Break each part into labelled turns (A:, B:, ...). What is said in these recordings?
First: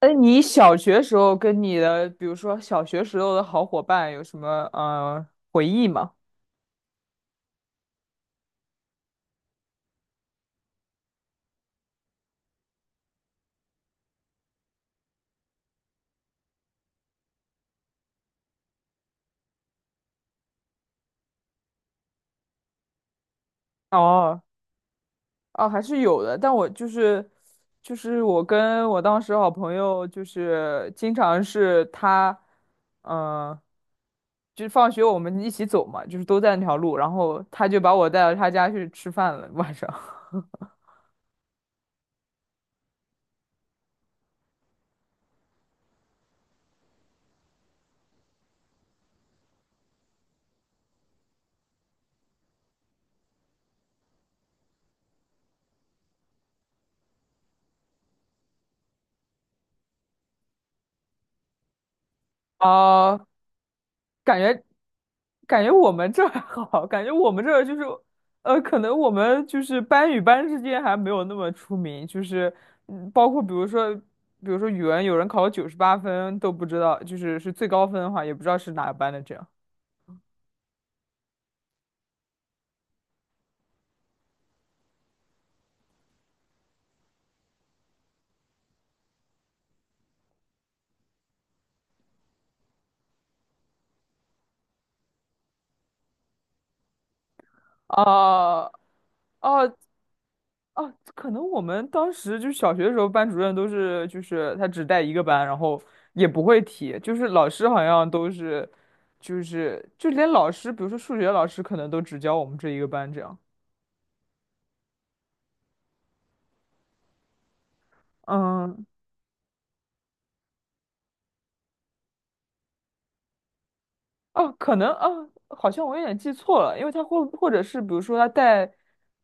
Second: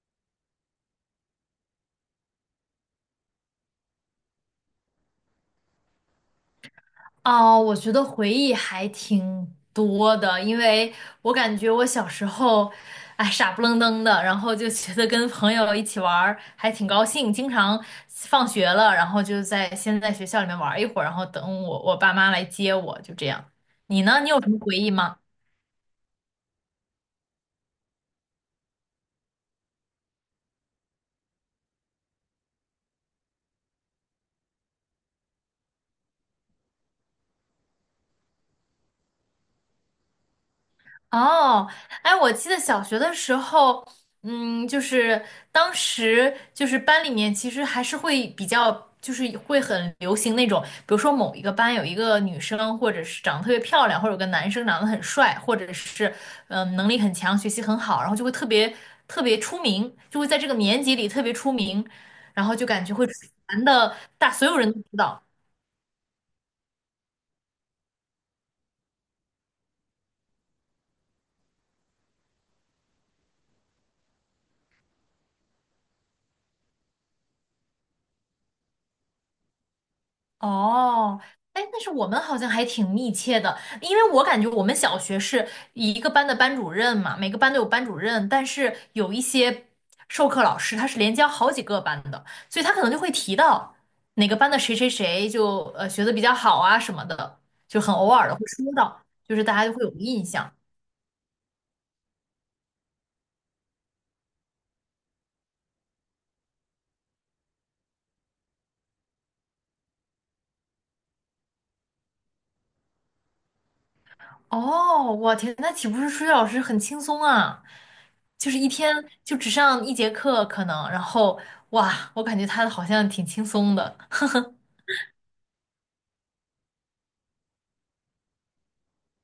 A: 哎，你小学时候跟你的，比如说小学时候的好伙伴有什么回忆吗？
B: 哦，我觉得回忆还挺多的，因为我感觉我小时候，哎，傻不愣登的，然后就觉得跟朋友一起玩儿还挺高兴，经常放学了，然后就在先在学校里面玩儿一会儿，然后等我爸妈来接我，就这样。你呢？你有
A: 哦。
B: 什么回忆吗？
A: 哦，还是有的，但我就是我跟我当时好朋友，就是经常是他，嗯、就是放学我们一起走嘛，就是都在那条路，然后他就把我带到他家去吃饭了晚上。
B: 哦，哎，我记得小学的时候，嗯，就是当时就是班里面其实还是会比较，就是会很流行那种，比如说某一个班有一个女生，或者是长得特别漂亮，或者有个男生长得很帅，或者是能力很强，学习很好，然后就会特别特别出名，就会在这个年级里特别出名，然后 就感觉会
A: 哦。
B: 传的大，
A: 感
B: 所有
A: 觉
B: 人都知道。
A: 我们这儿 还好，感觉我们这儿就是，可能我们就是班与班之间还没有那么出名，就是，嗯，包括比如说，语文，有人考了98分都不知道，就是是最高分的话，也不知道是哪个班的这样。
B: 哦，哎，但是我们好像还挺密切的，因为我感觉我们小学是一个班的班主任嘛，每个班都有班主任，但是有一些授课老师他是连教好几个班的，所以他可能就会提到哪个班的谁谁谁就学的比较好啊什么的，就很偶尔的会
A: 哦。
B: 说到，就是大家就
A: 哦，
B: 会有印象。
A: 哦，可能我们当时就是小学的时候，班主任都是就是他只带一个班，然后也不会提，就是老师好像都是，就是就连老师，比如说数学老师，可能都只教我们这一个班这样。
B: 哦，我天，那岂不是数学老师很轻松啊？就是一
A: 嗯。
B: 天就只上一节课可能，然后哇，我感觉他好像挺轻松的。
A: 哦，可能哦，好像我有点记错了，因为他或者是比如说他带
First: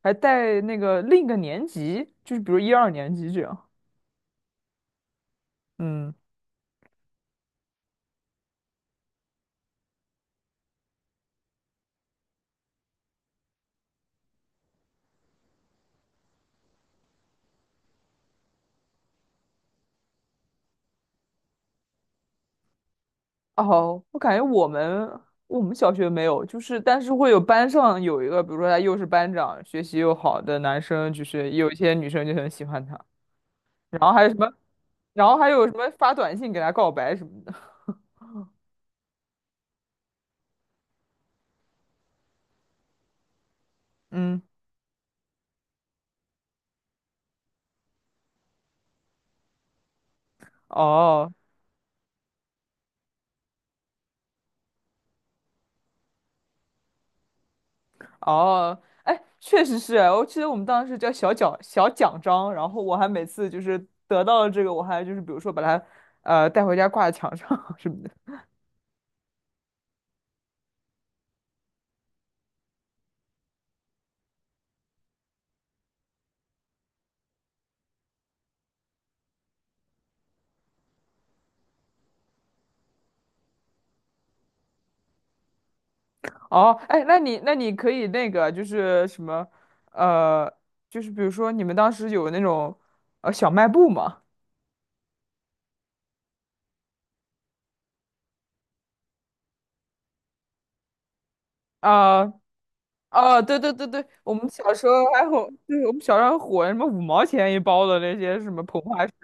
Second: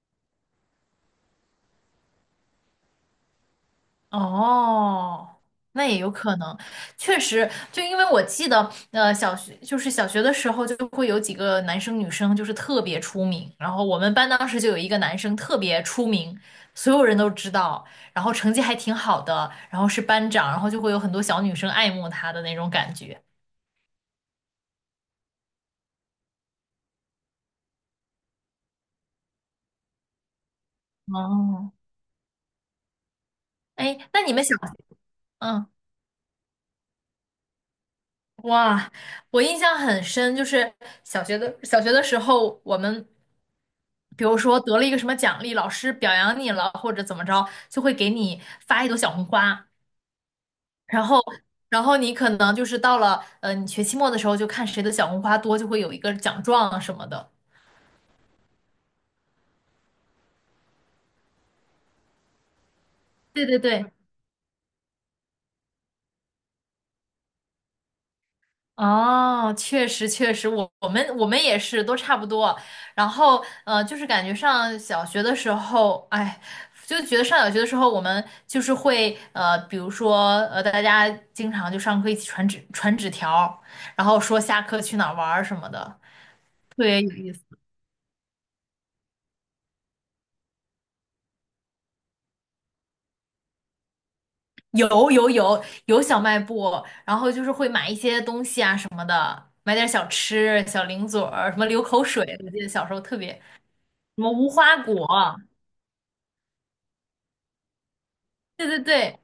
A: 还带那个另一个年级，就是比如一二年级这样。
B: 哦，那也有
A: 嗯。
B: 可能，确实，就因为我记得，小学就是小学的时候就会有几个男生女生就是特别出名，然后我们班当时就有一个男生特别出名，所有人都知道，然后成绩还挺好的，然后是班长，然后就会有很多小女生爱慕他的那种感觉。
A: 哦，我感觉我们小学没有，就是但是会有班上有一个，比如说他又是班长，学习又好的男生，就是有
B: 哦，
A: 一些女生就很喜欢他，
B: 哎，
A: 然后
B: 那
A: 还有
B: 你
A: 什
B: 们
A: 么，
B: 小，
A: 然后还有
B: 嗯，
A: 什么发短信给他告白什么的。
B: 哇，我印象很深，就是小学的时候，我们比如
A: 嗯。
B: 说得了一个什么奖励，老师表扬你了，或者怎么着，就会给你发一朵小红花，然后，
A: 哦。
B: 然后你可能就是到了你学期末的时候，就看谁的小红花多，就会有一个奖状啊什么的。
A: 哦，哎，确实是啊，我记得我们当时叫小奖章，然后我还每
B: 对
A: 次
B: 对
A: 就是
B: 对，
A: 得到了这个，我还就是比如说把它带回家挂在墙上 什么的。
B: 哦，确实确实，我我们我们也是都差不多。然后就是感觉上小学的时候，哎，就觉得上小学的时候，我们就是会比如说大家经常就上课一起传纸条，然后说下课去哪儿玩儿什么的，
A: 哦，
B: 特别
A: 哎，
B: 有
A: 那
B: 意
A: 你
B: 思。
A: 可以那个就是什么，呃，就是比如说你们当时有那种小卖部吗？
B: 有有有有小卖部，然后就是会买一些东西啊什么的，买点小吃、小零嘴儿，什么流口
A: 啊、
B: 水，我记得小时候特别，
A: 啊，对，
B: 什么
A: 我们
B: 无
A: 小
B: 花
A: 时
B: 果，
A: 候还火，就是我们小时候还火什么5毛钱一包的那些什么
B: 对对
A: 膨化食，
B: 对。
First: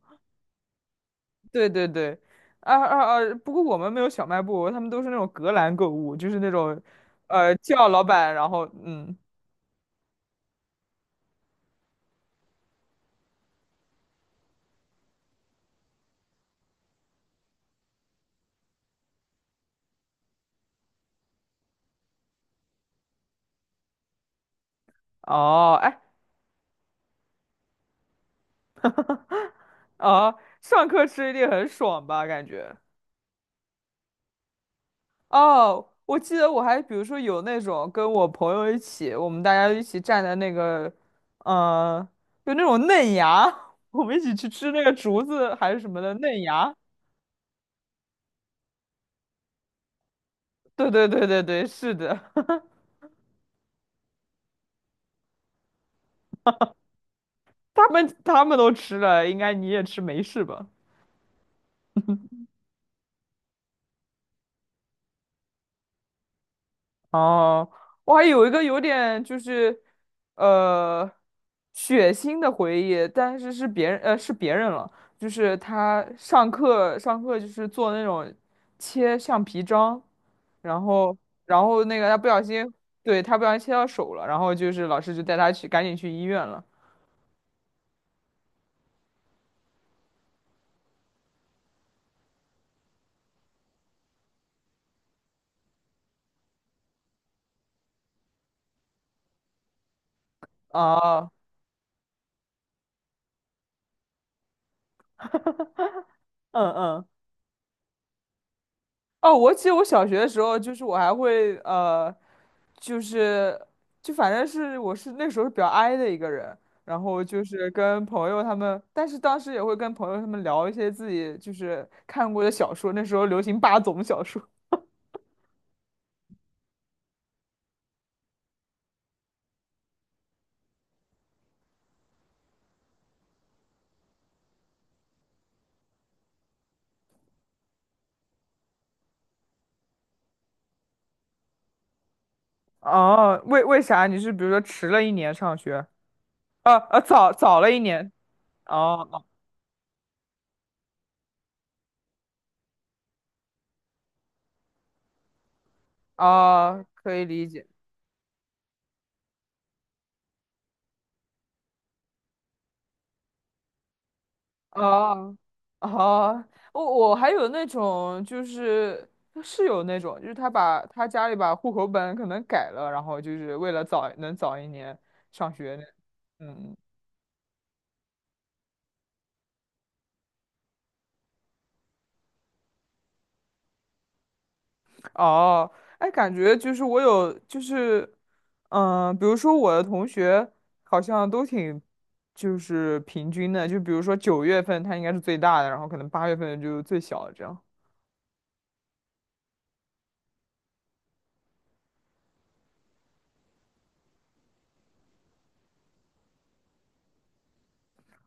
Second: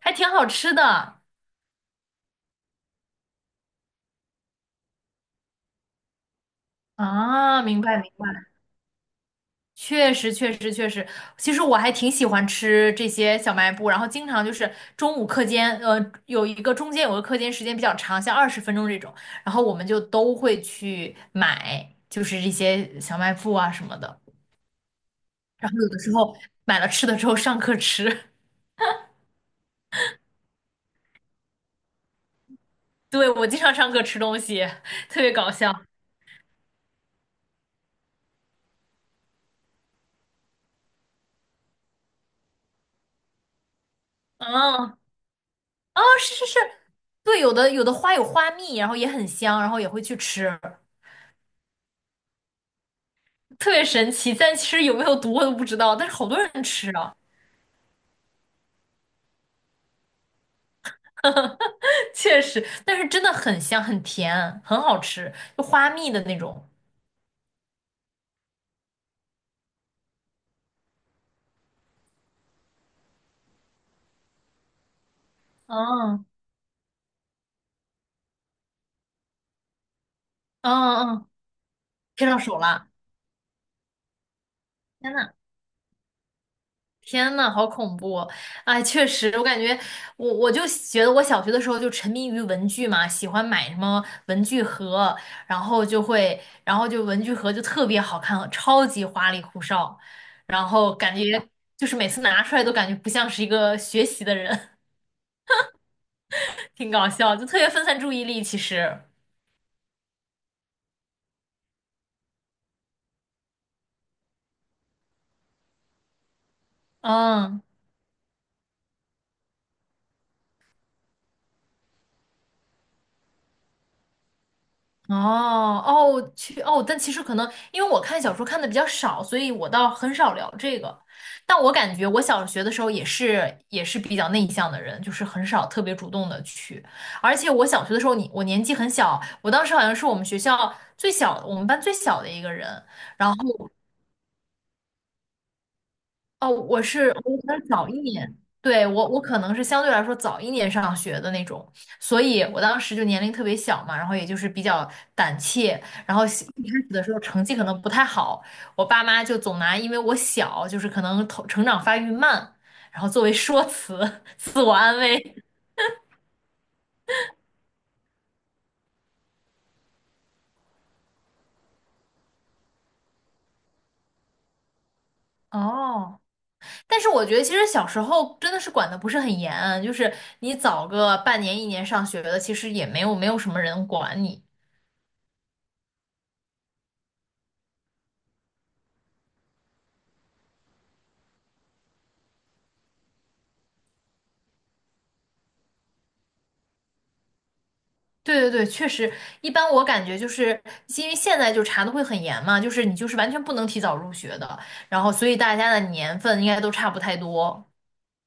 B: 还挺好吃的
A: 对对对，啊啊啊！不过我们没有小卖部，他们都是那种隔栏购物，就是那种
B: 啊，明
A: 叫
B: 白
A: 老
B: 明白，
A: 板，然后嗯，
B: 确实确实确实，其实我还挺喜欢吃这些小卖部，然后经常就是中午课间，有一个中间有个课间时间比较长，像20 分钟这种，然后我们就都会去买，就是这些小卖部啊什么的，然
A: 哦，
B: 后有的
A: 哎。
B: 时候买了吃的之后上课吃，
A: 哦，上课吃一定很爽吧？感觉。
B: 对，我经常上课吃东西，特别搞笑，
A: 哦，我记得我还比如说有那种跟我朋友一起，我们大家一起站在那个，呃，就那种嫩芽，我们一起去吃那个
B: 嗯，
A: 竹子还是什么
B: 啊，
A: 的
B: 是
A: 嫩
B: 是是，
A: 芽。
B: 对，有的花有花蜜，然后也很香，然后也会去吃。
A: 对对对对对，是的。
B: 特别神奇，但其实有没有毒我都不知道，但是好多人吃啊，
A: 他们都吃了，应该你也吃没事吧？
B: 确实，但是真的很香，很甜，很好吃，就花蜜的那种。
A: 哦，我还有一个有点就是，呃，血腥的回忆，但是是别人，是别人了，就是他
B: 嗯
A: 上课就是做那种切橡皮章，然
B: 嗯
A: 后
B: 嗯，
A: 然后那个他
B: 贴
A: 不
B: 上
A: 小
B: 手
A: 心，
B: 了，
A: 对，他不小心切到手了，然后就是老
B: 天
A: 师就
B: 呐！
A: 带他去赶紧去医院了。
B: 天呐，好恐怖哦！哎，确实，我感觉我就觉得我小学的时候就沉迷于文具嘛，喜欢买什么文具盒，然后就会，然后就文具盒就特别好看，超级花里胡哨，然后感觉
A: 哦。
B: 就是每次拿出来都感觉不像是一个学习的人。
A: 嗯
B: 挺
A: 嗯。
B: 搞笑，就特别分散注意力。其实，
A: 哦，我记得我小学的时候，就是我还会就是就反正是我是那时候比较 i 的一个人，然后就
B: 嗯，
A: 是跟朋友他们，但是当时也会跟朋友他们聊一些自己就是看过的小说，那时候流行霸总小说。
B: 哦哦，去哦，但其实可能因为我看小说看的比较少，所以我倒很少聊这个。但我感觉我小学的时候也是比较内向的人，就是很少特别主动的去。而且我小学的时候你，我年纪很小，我当时好像是我们学校最小的我们班最小的一个人。然后
A: 哦，为啥你是比如说迟了一年上学？
B: 哦，
A: 啊啊，早
B: 我可能
A: 了一
B: 早一
A: 年，
B: 年，对，我
A: 哦。
B: 可能是相对来说早一年上学的那种，所以我当时就年龄特别小嘛，然后也就是比较胆怯，然
A: 哦，
B: 后小一开
A: 哦
B: 始的时
A: 可
B: 候
A: 以
B: 成
A: 理
B: 绩可
A: 解。
B: 能不太好，我爸妈就总拿因为我小，就是可能头成长发育慢，然后作为说辞，自我安
A: 啊。
B: 慰。
A: 哦，我还有那种就是是有那种，就是他把他家里把户口本可能改了，然后就是为了早能早一年上学
B: 哦，
A: 那嗯，
B: 但是我觉得其实小时候真的是管的不是很严，就是你早个半年一年上学的，其实也没有什么人管你。
A: 哦，哎，感觉就是我有就是，比如说我的同学好像都挺就是平均的，就比如说9月份他应该是最大的，然后可能8月份就最小的这样，
B: 对对对，确实，一般我感觉就是因为现在就查的会很严嘛，就是你就是完全不能提早入学的，然后所以大家的年份应该都差不太多。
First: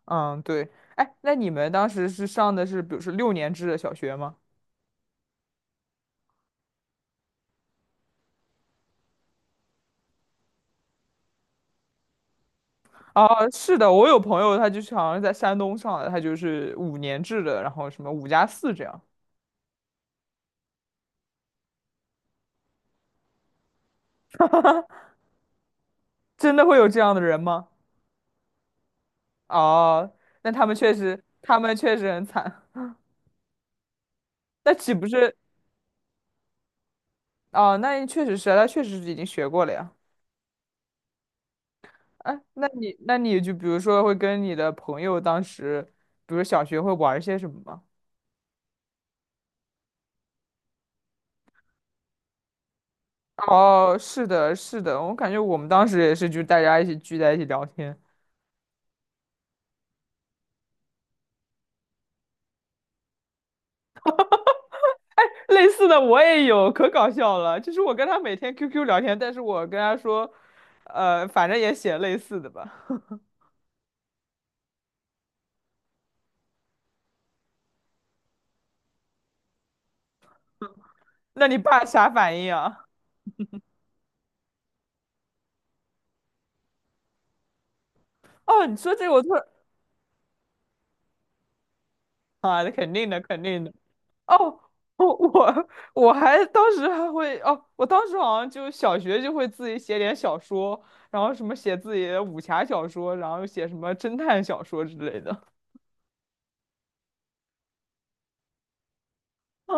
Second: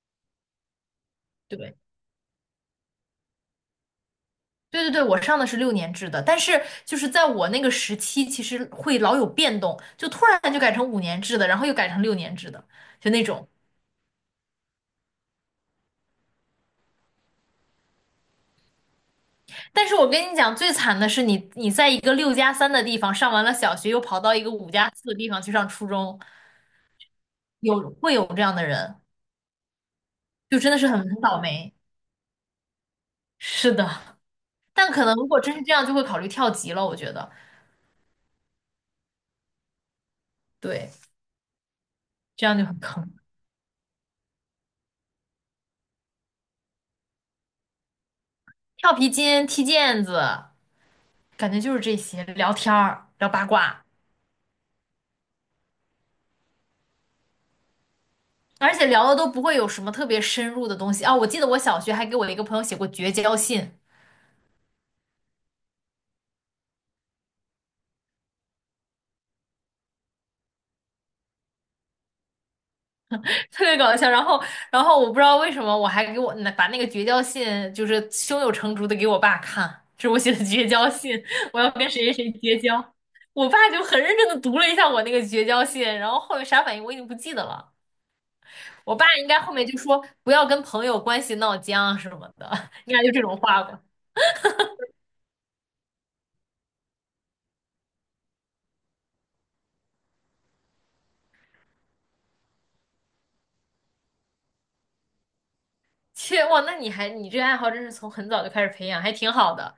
A: 嗯，对。哎，那你们
B: 对
A: 当时是上的是比如说6年制的小学吗？
B: 对对对，我上的是六年制的，但是就是在我那个时期，其实会老有变动，就突然就改成五年制的，然后又改成六年制的，就那
A: 啊，
B: 种。
A: 是的，我有朋友，他就是好像是在山东上的，他就是5年制的，然后什么5加4这样。
B: 但是我跟你讲，最惨的是你在一个六加三的地方上完了小学，又跑到一个五加四的地方去上初中，
A: 真的会有这样的人吗？
B: 有，会有这样的人，
A: 哦，那
B: 就
A: 他
B: 真
A: 们
B: 的是
A: 确
B: 很
A: 实，
B: 倒
A: 他
B: 霉。
A: 们确实很惨。
B: 是的。
A: 那
B: 但
A: 岂
B: 可
A: 不
B: 能如
A: 是？
B: 果真是这样，就会考虑跳级了。我觉得，
A: 哦，那确实是啊，他确实是已经学过了呀。
B: 对，
A: 哎，
B: 这样就
A: 那
B: 很
A: 你，
B: 坑。
A: 那你就比如说会跟你的朋友当时，比如小学会玩一些什么吗？
B: 跳皮筋、踢毽子，感觉就是这些，聊天儿、聊八卦，
A: 哦，是的，是的，我感觉我们当时也是，就大家一起聚在一起聊天。
B: 而且聊的都不会有什么特别深入的东西啊。我记得我小学还给我一个朋友写过绝交信，
A: 类似的我也有，可搞笑了。就是我跟他每天 QQ 聊天，但是我跟他说，反正也写类似的吧。
B: 特别搞笑。然后我不知道为什么，我还给我把那个绝交信就是胸有成竹的给我爸看，这是我写的绝交信，
A: 那你
B: 我要
A: 爸
B: 跟
A: 啥
B: 谁谁谁
A: 反应
B: 绝交。
A: 啊？
B: 我爸就很认真的读了一下我那个绝交信，然后后面啥反应我已经不记得了。
A: 哦，你说
B: 我爸
A: 这个我
B: 应
A: 突
B: 该
A: 然。
B: 后面就说不要跟朋友关系闹僵啊什么的，
A: 啊，那 肯
B: 应该
A: 定
B: 就
A: 的，
B: 这种
A: 肯定
B: 话
A: 的。
B: 吧。
A: 哦，我我我还当时还会哦，我当时好像就小学就会自己写点小说，然后什么写自己的武侠小说，然后写什么侦探小说之类的。
B: 切，哇，那你还你这爱好真是从很早就开始培养，还挺好的。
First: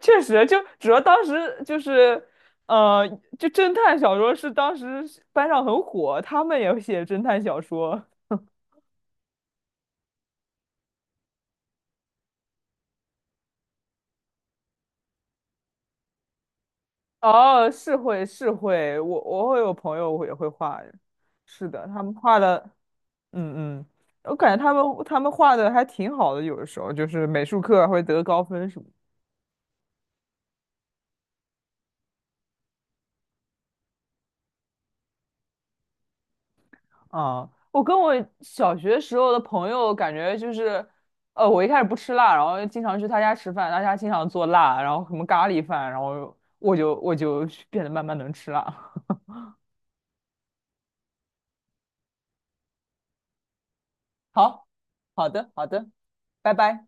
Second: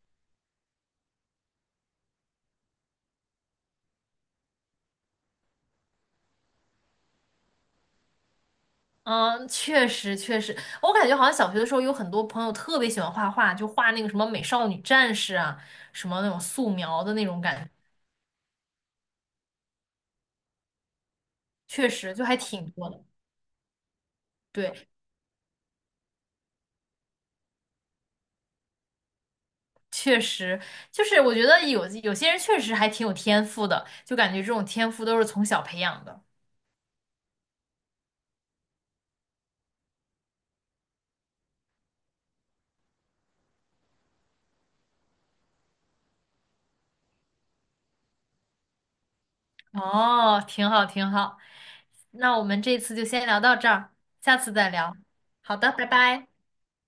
A: 确实，就主要当时就是，呃，就侦探小说是当时班上很火，他们也写侦探小说。
B: 嗯，确实确实，我感觉好像小学的时候有很多朋友特别喜欢画画，就画那个什么美少女战士啊，什么那种素描的那种感觉，
A: 哦，是会是会，我会有朋友也会画，是的，
B: 确
A: 他们
B: 实就还
A: 画的，
B: 挺多的。
A: 嗯嗯，我感觉
B: 对，
A: 他们画的还挺好的，有的时候就是美术课还会得高分什么。
B: 确实就是我觉得有些人确实还挺有天赋的，就感觉这种天赋都是从小培养的。
A: 啊，我跟我小学时候的朋友感觉就是，我一开始不吃辣，然后经常去他家吃饭，他家经常做辣，然后什么咖喱饭，然后我我就变得慢慢能吃辣。
B: 哦，挺好，挺好。那我们这次就先聊到这儿，下次
A: 好，
B: 再聊。
A: 好的，
B: 好
A: 好
B: 的，拜
A: 的，
B: 拜。
A: 拜拜。